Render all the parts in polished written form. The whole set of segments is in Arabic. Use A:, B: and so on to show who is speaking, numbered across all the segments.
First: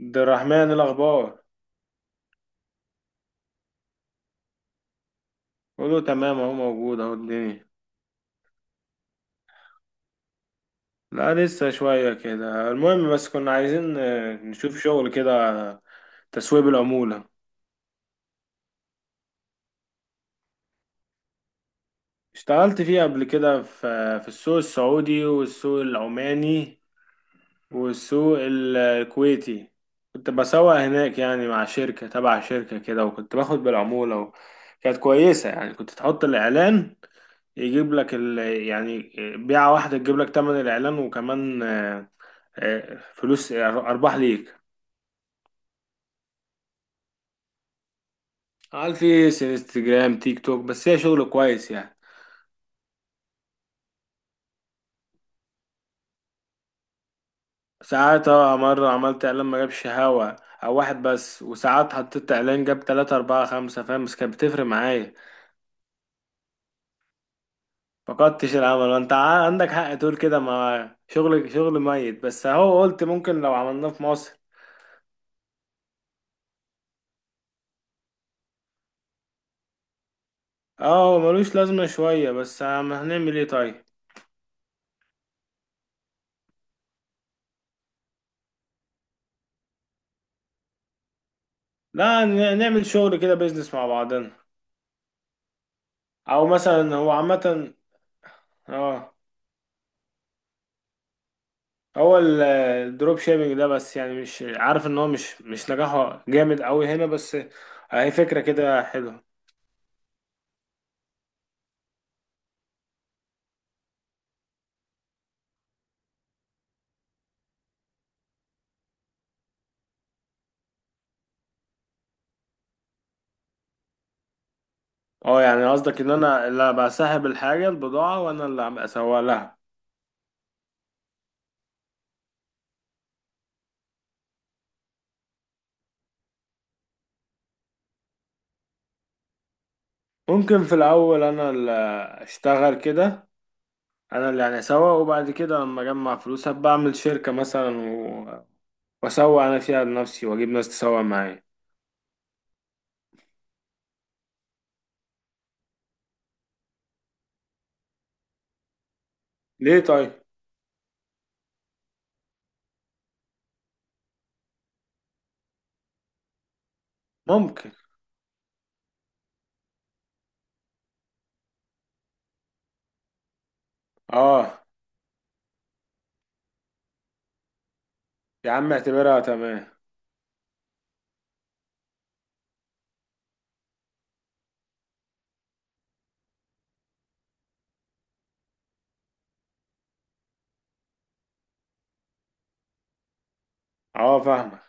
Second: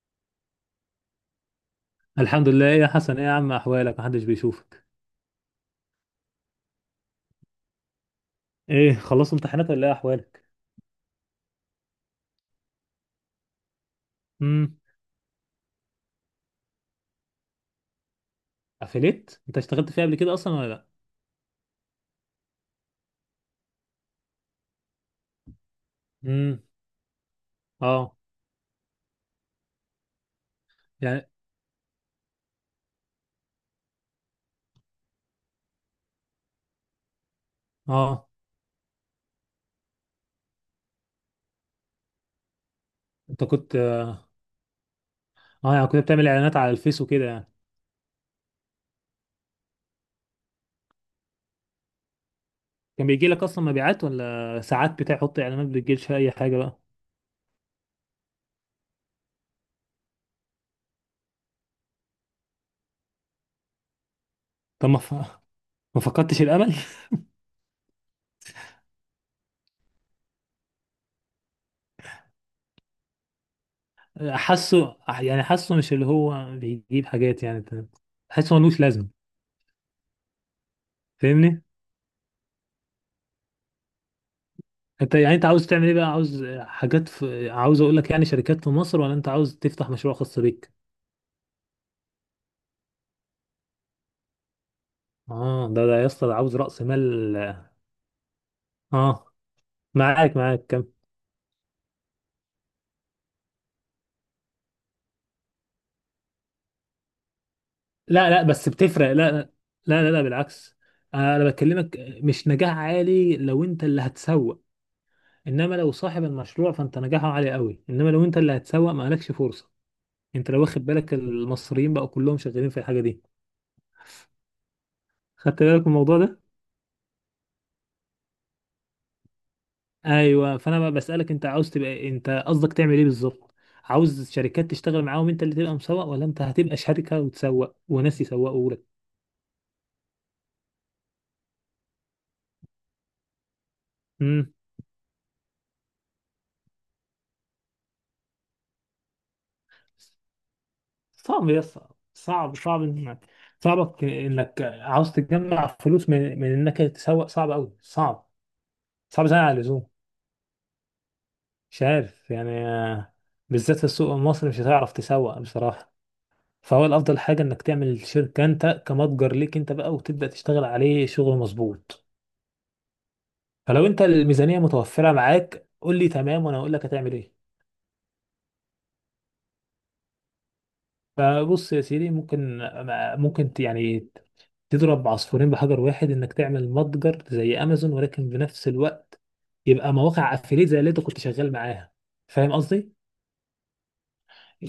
A: عبد الرحمن، الأخبار.
B: الحمد لله، ايه يا حسن؟ ايه يا عم، احوالك؟ محدش بيشوفك.
A: كله تمام، أهو موجود، أهو الدنيا.
B: ايه، خلصت امتحانات ولا ايه احوالك؟
A: لا لسه شوية كده، المهم. بس كنا عايزين نشوف
B: امم
A: شغل كده على تسويب العمولة.
B: افليت انت اشتغلت فيها قبل كده اصلا ولا لا؟
A: اشتغلت فيه قبل كده في السوق السعودي والسوق
B: امم،
A: العماني
B: اه،
A: والسوق الكويتي. كنت بسوق هناك
B: يعني،
A: يعني، مع شركة تبع شركة كده، وكنت باخد بالعمولة كانت كويسة يعني. كنت تحط الإعلان،
B: اه،
A: يعني بيعة واحدة تجيب لك تمن الإعلان، وكمان
B: انت
A: فلوس،
B: كنت
A: أرباح ليك.
B: اه يعني كنت بتعمل اعلانات على الفيس وكده يعني.
A: على الفيس، انستجرام، تيك توك، بس هي شغل كويس يعني.
B: كان بيجي لك اصلا مبيعات، ولا ساعات بتحط اعلانات بتجيلش اي حاجه بقى؟
A: ساعات مرة عملت إعلان ما جابش هوا أو واحد بس، وساعات حطيت إعلان جاب تلاتة أربعة خمسة، فاهم؟ بس كانت بتفرق
B: طب ما
A: معايا.
B: ف... ما فقدتش الامل.
A: فقدتش الامل، وانت عندك حق تقول كده، ما شغل شغل ميت، بس اهو قلت ممكن لو عملناه في مصر.
B: حاسه، يعني حاسه مش اللي هو بيجيب حاجات يعني. حاسه ملوش لازمه.
A: اه ملوش
B: فاهمني؟
A: لازمة شوية، بس هنعمل ايه طيب؟
B: انت يعني، انت عاوز تعمل ايه بقى؟ عاوز اقول لك يعني شركات في مصر، ولا انت عاوز تفتح مشروع خاص بيك؟
A: لا نعمل شغل كده، بيزنس مع بعضنا.
B: اه، ده يا اسطى، ده
A: او
B: عاوز رأس
A: مثلا هو
B: مال.
A: عامة. اه،
B: اه، معاك كم؟
A: هو الدروب شيبينج ده، بس يعني مش عارف، ان هو مش نجاحه جامد قوي هنا، بس هي
B: لا
A: فكرة
B: لا، بس
A: كده
B: بتفرق.
A: حلوة.
B: لا لا، لا لا، لا بالعكس. انا بكلمك. مش نجاح عالي لو انت اللي هتسوق، انما لو صاحب المشروع فانت نجاحه عالي قوي، انما لو انت اللي هتسوق ما لكش فرصة. انت لو واخد بالك المصريين بقوا كلهم شغالين في الحاجة دي.
A: اه
B: خدت
A: يعني
B: بالك من
A: قصدك ان
B: الموضوع ده؟
A: انا اللي بسحب الحاجة، البضاعة، وانا اللي هبقى اسوق لها.
B: ايوه، فانا بقى بسالك انت عاوز تبقى إيه؟ انت قصدك تعمل ايه بالظبط؟ عاوز شركات تشتغل معاهم انت اللي تبقى مسوق، ولا انت هتبقى شركه وتسوق وناس يسوقوا لك؟
A: ممكن في الأول أنا اللي أشتغل كده، أنا اللي
B: امم
A: يعني أسوق، وبعد كده لما أجمع فلوس هبقى أعمل شركة مثلا، وأسوق أنا فيها لنفسي، وأجيب ناس تسوق معايا.
B: صعب يا اسطى. صعب انك، صعبك انك عاوز تجمع فلوس من انك تسوق، صعب قوي، صعب. صعب زي على
A: ليه
B: اللزوم.
A: طيب؟
B: مش عارف يعني. بالذات في السوق المصري مش هتعرف تسوق بصراحه. فهو الافضل حاجه انك
A: ممكن.
B: تعمل شركه انت، كمتجر ليك انت بقى، وتبدا تشتغل عليه شغل مظبوط. فلو انت الميزانيه
A: آه
B: متوفره معاك، قول لي تمام، وانا اقول لك هتعمل ايه.
A: يا عم اعتبرها تمام.
B: فبص يا سيدي، ممكن، يعني تضرب عصفورين بحجر واحد، انك تعمل متجر زي امازون، ولكن بنفس الوقت يبقى مواقع افيليت زي اللي انت كنت شغال معاها. فاهم قصدي؟
A: فاهمك.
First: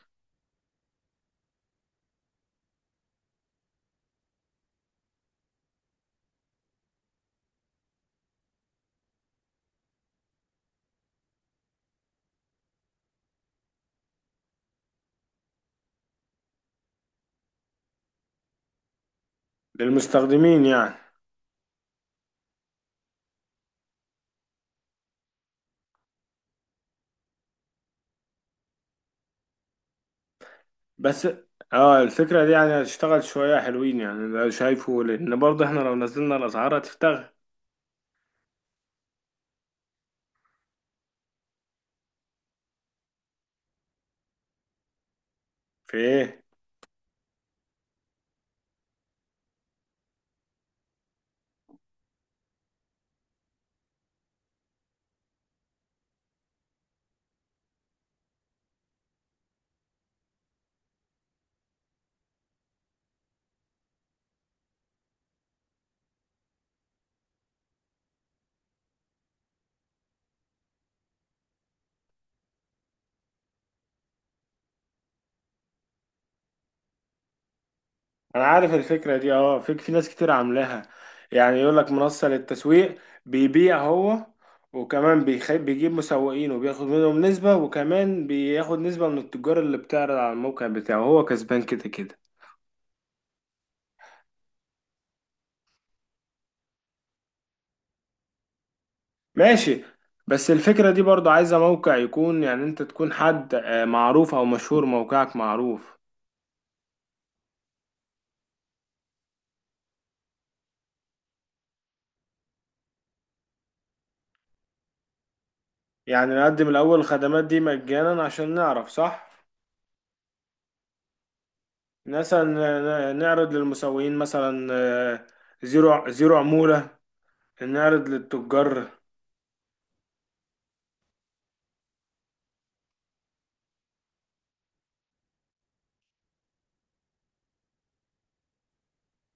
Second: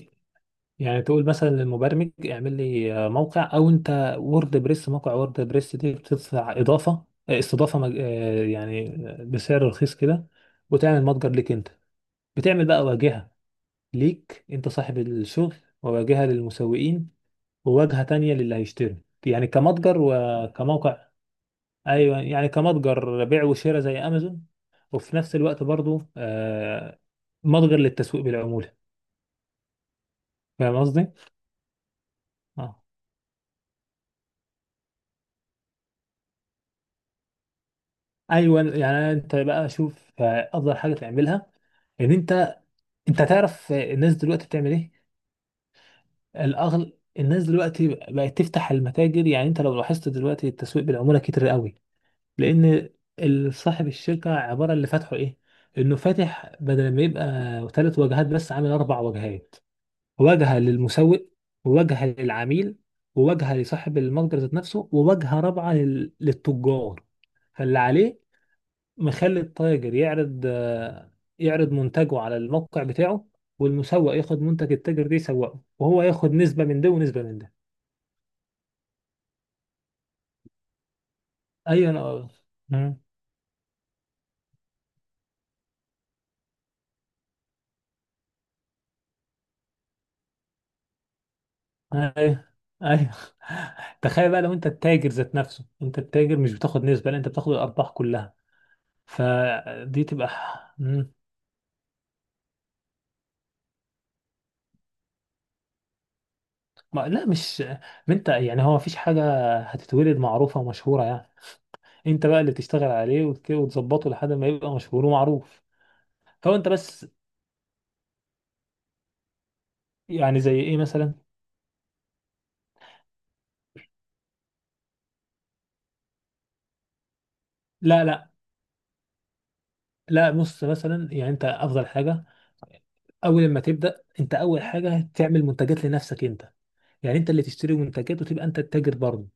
B: يعني تقول مثلا للمبرمج اعمل لي موقع، او انت وورد بريس. موقع وورد بريس دي بتدفع اضافه استضافه مج... آه، يعني بسعر رخيص كده، وتعمل متجر ليك انت. بتعمل بقى واجهه ليك انت صاحب الشغل، وواجهة للمسوقين، وواجهة تانية للي هيشتري. يعني كمتجر
A: للمستخدمين يعني.
B: وكموقع. ايوه، يعني كمتجر بيع وشراء زي امازون، وفي نفس الوقت برضو متجر للتسويق بالعمولة. فاهم قصدي؟
A: بس الفكرة دي
B: اه،
A: يعني هتشتغل شوية حلوين يعني، ده شايفه، لأن برضه إحنا لو نزلنا الأسعار هتفتغ.
B: ايوه، يعني انت بقى شوف افضل حاجة تعملها. ان انت انت تعرف الناس دلوقتي بتعمل ايه؟
A: في إيه؟
B: الاغل الناس دلوقتي بقت تفتح المتاجر. يعني انت لو لاحظت دلوقتي التسويق بالعمولة كتير قوي. لان صاحب الشركه عباره اللي فاتحه ايه، انه فاتح بدل ما يبقى ثلاث واجهات، بس عامل اربع واجهات. واجهه للمسوق، وواجهه للعميل، وواجهه لصاحب المتجر ذات نفسه، وواجهه رابعه للتجار. فاللي عليه مخلي التاجر يعرض يعرض منتجه على الموقع بتاعه. والمسوق ياخد منتج التاجر ده يسوقه، وهو ياخد نسبه من ده ونسبه من ده.
A: انا عارف الفكره دي اه، في ناس كتير عاملاها. يعني يقول
B: ايوه.
A: لك منصه
B: انا.
A: للتسويق، بيبيع هو وكمان بيجيب مسوقين وبياخد منهم نسبه، وكمان بياخد نسبه من التجار اللي بتعرض على الموقع بتاعه. هو كسبان كده كده.
B: ايوه. ايوه. تخيل بقى لو انت التاجر ذات نفسه، انت التاجر مش بتاخد نسبة، لا انت بتاخد الارباح كلها.
A: ماشي.
B: فدي تبقى.
A: بس الفكره دي
B: مم.
A: برضو عايزه موقع يكون، يعني انت تكون حد معروف او مشهور، موقعك معروف.
B: ما لا مش ما انت يعني هو مفيش حاجة هتتولد معروفة ومشهورة يعني. انت بقى اللي تشتغل عليه وتظبطه لحد ما يبقى مشهور ومعروف.
A: يعني
B: فهو
A: نقدم
B: انت
A: الاول
B: بس.
A: الخدمات دي مجانا عشان نعرف صح؟
B: يعني زي ايه مثلا؟
A: مثلا نعرض للمسوقين، مثلا آه، زيرو زيرو عموله،
B: لا
A: نعرض
B: لا
A: للتجار.
B: لا، بص مثلا يعني. انت افضل حاجة اول ما تبدأ، انت اول حاجة تعمل منتجات لنفسك انت. يعني انت اللي تشتري منتجات، وتبقى انت التاجر برضه،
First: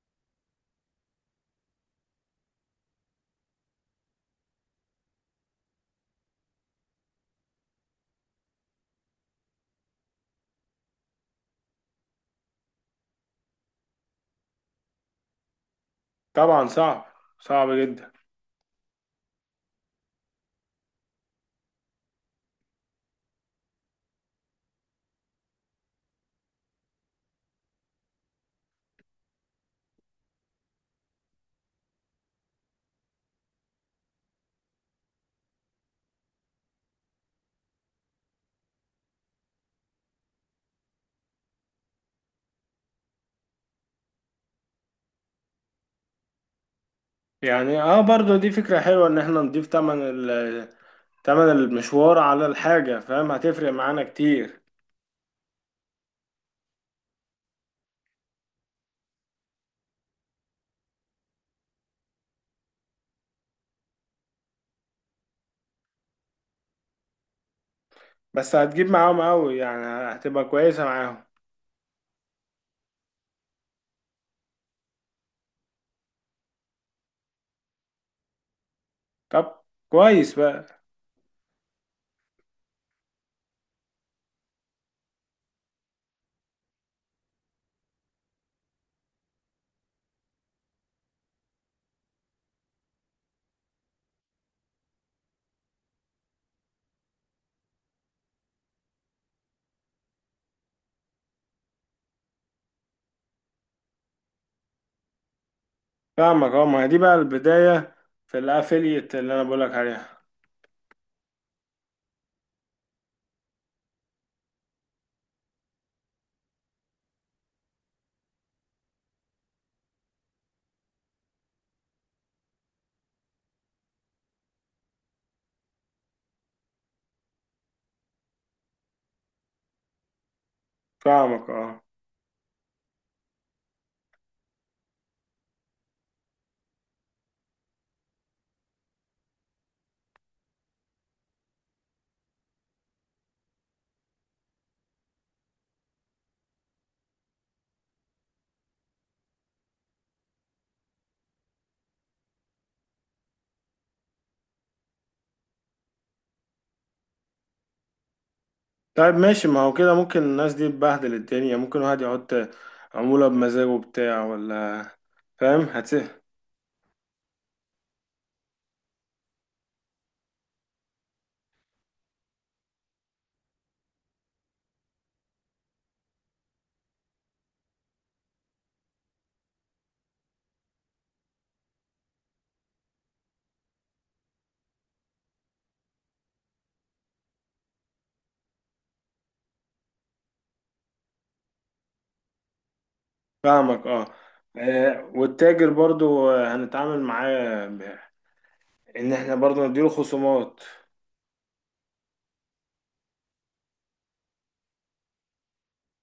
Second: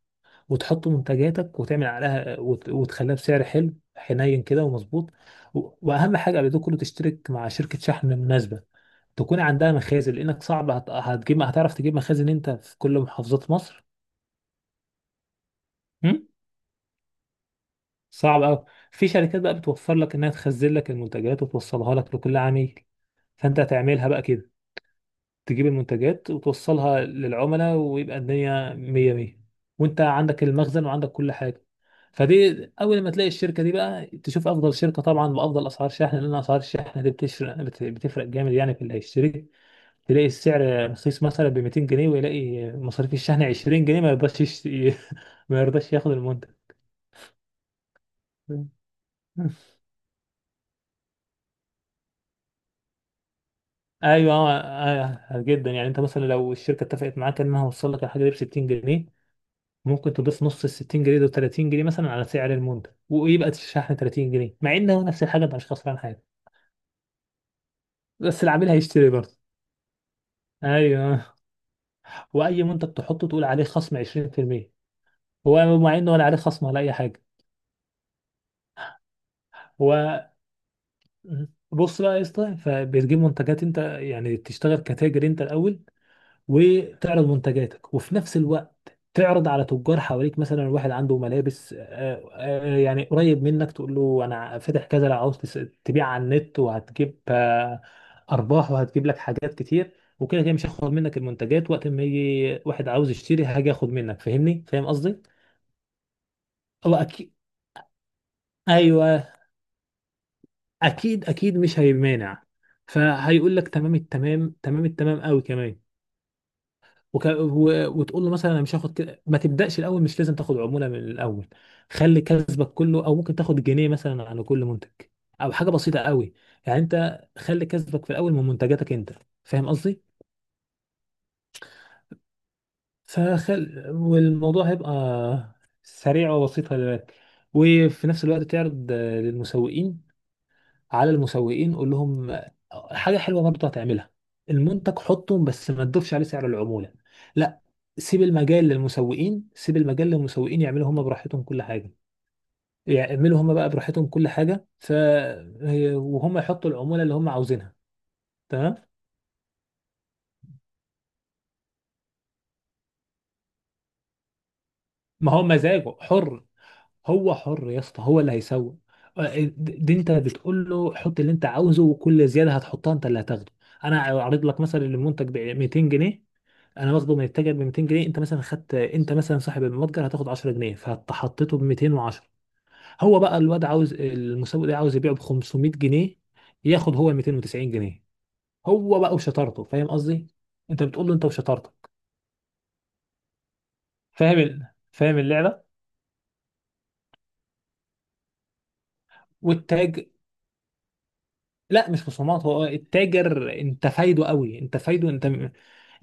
B: وتحط منتجاتك وتعمل عليها وتخليها بسعر حلو حنين كده ومظبوط. واهم حاجه قبل ده كله تشترك مع شركه شحن مناسبه، تكون عندها مخازن، لانك صعب هتجيب، هتعرف تجيب مخازن انت في كل محافظات مصر؟ هم؟
A: طبعا صعب، صعب جدا.
B: صعب قوي. في شركات بقى بتوفر لك انها تخزن لك المنتجات وتوصلها لك لكل عميل. فانت هتعملها بقى كده، تجيب المنتجات وتوصلها للعملاء، ويبقى الدنيا مية مية، وانت عندك المخزن وعندك كل حاجة. فدي اول ما تلاقي الشركة دي بقى، تشوف افضل شركة طبعا بافضل اسعار شحن، لان اسعار الشحن دي بتفرق جامد. يعني في اللي هيشتري تلاقي السعر رخيص مثلا ب 200 جنيه، ويلاقي مصاريف الشحن 20 جنيه، ما يرضاش ما يرضاش ياخد المنتج.
A: يعني اه برضو دي فكرة حلوة، ان احنا نضيف تمن المشوار على الحاجة، فاهم؟ هتفرق معانا
B: ايوه،
A: كتير.
B: جدا. يعني انت مثلا لو الشركه اتفقت معاك انها هوصل لك الحاجه دي ب 60 جنيه، ممكن تضيف نص ال 60 جنيه دول 30 جنيه مثلا على سعر المنتج، ويبقى الشحن 30 جنيه، مع ان هو نفس الحاجه مش خسران حاجه، بس
A: بس
B: العميل
A: هتجيب
B: هيشتري
A: معاهم
B: برضه.
A: قوي يعني، هتبقى كويسة معاهم.
B: ايوه، واي منتج تحطه تقول عليه خصم 20%، هو مع انه ولا عليه خصم ولا اي حاجه.
A: طب
B: هو
A: كويس بقى.
B: بص بقى يا اسطى، فبتجيب منتجات انت، يعني تشتغل كتاجر انت الاول، وتعرض منتجاتك، وفي نفس الوقت تعرض على تجار حواليك. مثلا واحد عنده ملابس يعني قريب منك، تقول له انا فاتح كذا، لو عاوز تبيع على النت، وهتجيب ارباح، وهتجيب لك حاجات كتير. وكده كده مش هاخد منك المنتجات، وقت ما يجي واحد عاوز يشتري هاجي اخد منك. فاهمني؟ فاهم قصدي؟
A: فاهمك اه، ما هي
B: هو
A: دي بقى
B: اكيد.
A: البداية في الافيليت
B: ايوه،
A: اللي انا بقولك عليها.
B: اكيد اكيد مش هيمانع، فهيقول لك تمام التمام، تمام التمام قوي كمان. وتقول له مثلا انا مش هاخد كده. ما تبداش الاول. مش لازم تاخد عموله من الاول، خلي كسبك كله، او ممكن تاخد جنيه مثلا على كل منتج، او حاجه بسيطه قوي. يعني انت خلي كسبك في الاول من منتجاتك انت. فاهم قصدي؟
A: فاهمك اه.
B: فخل والموضوع هيبقى سريع وبسيط، خلي بالك. وفي نفس الوقت تعرض للمسوقين. على المسوقين قول لهم حاجه حلوه برضه هتعملها. المنتج حطه، بس ما تضيفش عليه سعر العموله، لا. سيب المجال للمسوقين، سيب المجال للمسوقين يعملوا هم براحتهم كل حاجه، يعملوا هم بقى براحتهم كل حاجه ف. وهم يحطوا العموله اللي هم عاوزينها. تمام.
A: طيب ماشي، ما هو كده ممكن الناس دي تبهدل الدنيا، ممكن واحد يحط عمولة بمزاجه بتاع ولا؟
B: ما هو
A: فاهم
B: مزاجه
A: هتسه.
B: حر. هو حر يا اسطى، هو اللي هيسوق. دي انت بتقول له حط اللي انت عاوزه، وكل زياده هتحطها انت اللي هتاخده. انا عارض لك مثلا المنتج ب 200 جنيه، انا واخده من التاجر ب 200 جنيه، انت مثلا خدت، انت مثلا صاحب المتجر هتاخد 10 جنيه، فحطيته ب 210. هو بقى الواد عاوز، المسوق ده عاوز يبيعه ب 500 جنيه، ياخد هو 290 جنيه. هو بقى وشطارته. فاهم قصدي؟ انت بتقول له انت وشطارتك.
A: فاهمك اه.
B: فاهم اللعبه؟
A: والتاجر برضو هنتعامل معاه ان احنا برضو نديله
B: والتاج
A: خصومات.
B: لا مش خصومات، هو التاجر انت فايده قوي، انت فايده انت،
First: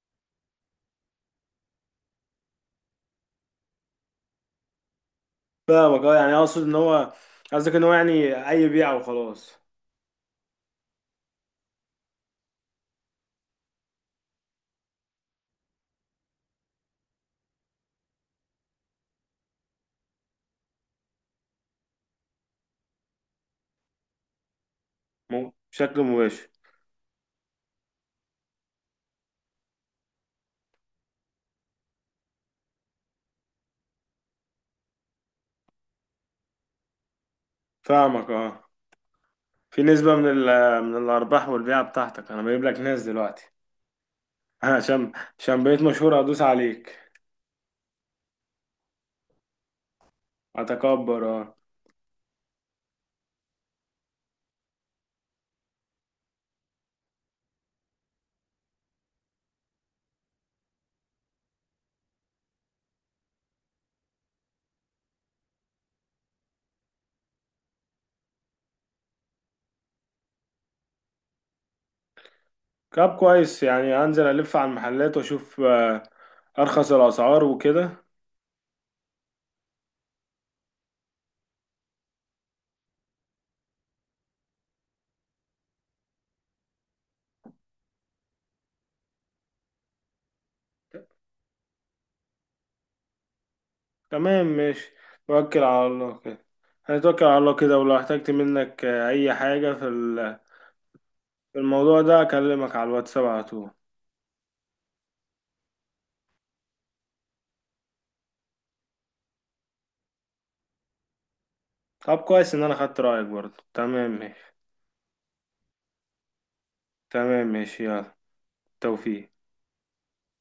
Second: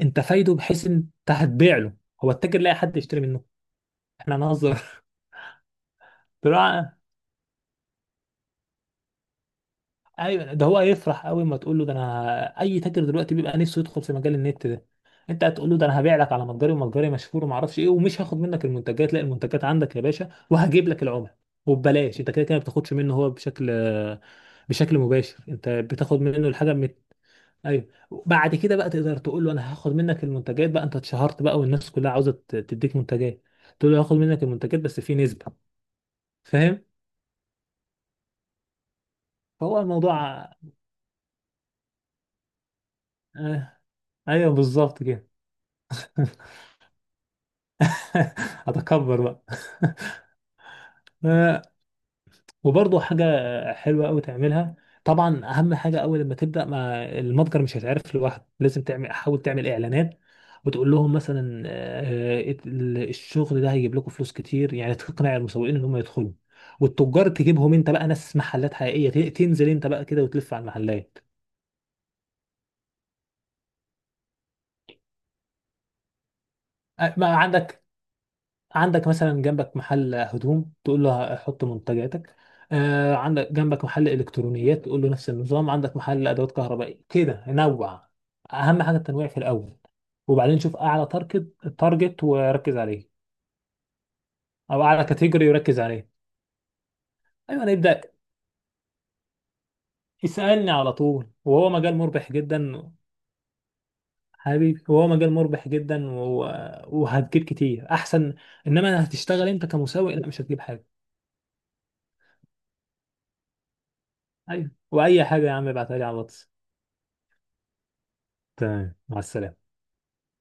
B: انت فايده بحيث انت هتبيع له، هو التاجر لاقي حد يشتري منه. احنا هنهزر.
A: فاهمك اه، يعني اقصد ان
B: طلع.
A: هو، قصدك ان هو يعني اي بيعه وخلاص.
B: ايوه، ده هو هيفرح قوي، ما تقول له ده انا. اي تاجر دلوقتي بيبقى نفسه يدخل في مجال النت ده. انت هتقول له ده انا هبيع لك على متجري ومتجري مشهور وما اعرفش ايه، ومش هاخد منك المنتجات، لا المنتجات عندك يا باشا، وهجيب لك العملاء وببلاش. انت كده كده ما بتاخدش منه هو، بشكل مباشر انت
A: بشكل
B: بتاخد
A: مباشر.
B: منه الحاجه. ايوه. بعد كده بقى تقدر تقول له انا هاخد منك المنتجات بقى، انت اتشهرت بقى والناس كلها عاوزه تديك منتجات. تقول له هاخد منك المنتجات بس في نسبه. فاهم؟
A: فاهمك اه،
B: فهو
A: في نسبة
B: الموضوع.
A: من الارباح والبيعة بتاعتك، انا بجيب لك ناس دلوقتي.
B: آه، ايوه بالظبط
A: عشان
B: كده.
A: عشان بقيت مشهور ادوس عليك.
B: هتكبر بقى.
A: اتكبر اه.
B: وبرضه حاجة حلوة أوي تعملها. طبعا أهم حاجة أول لما تبدأ، ما المتجر مش هيتعرف لوحده. لازم تعمل، حاول تعمل إعلانات، وتقول لهم مثلا الشغل ده هيجيب لكم فلوس كتير، يعني تقنع المسوقين إن هم يدخلوا. والتجار تجيبهم أنت بقى ناس محلات حقيقية تنزل أنت بقى كده وتلف على المحلات.
A: طب كويس، يعني هنزل الف على المحلات واشوف ارخص
B: ما
A: الاسعار
B: عندك.
A: وكده.
B: عندك مثلا جنبك محل هدوم، تقول له حط منتجاتك. آه، عندك جنبك محل الكترونيات تقول له نفس النظام، عندك محل ادوات كهربائيه كده نوع. اهم حاجه التنويع في الاول، وبعدين شوف اعلى تارجت. تارجت وركز عليه،
A: تمام
B: او
A: ماشي،
B: اعلى كاتيجوري
A: توكل
B: وركز
A: على
B: عليه.
A: الله كده. هنتوكل على الله
B: ايوه، انا
A: كده، ولو
B: يبدا
A: احتجت منك اي حاجة
B: يسالني على طول،
A: في
B: وهو مجال
A: الموضوع ده
B: مربح
A: اكلمك على
B: جدا.
A: الواتساب على طول.
B: حبيبي، وهو مجال مربح جدا وهتجيب كتير احسن. انما هتشتغل انت كمسوق لا، مش هتجيب حاجه.
A: طب كويس ان انا خدت رأيك برضه. تمام ماشي.
B: ايوه، واي حاجه يا عم ابعتها لي على الواتس.
A: تمام ماشي يلا.
B: تمام، مع
A: توفيق.
B: السلامة.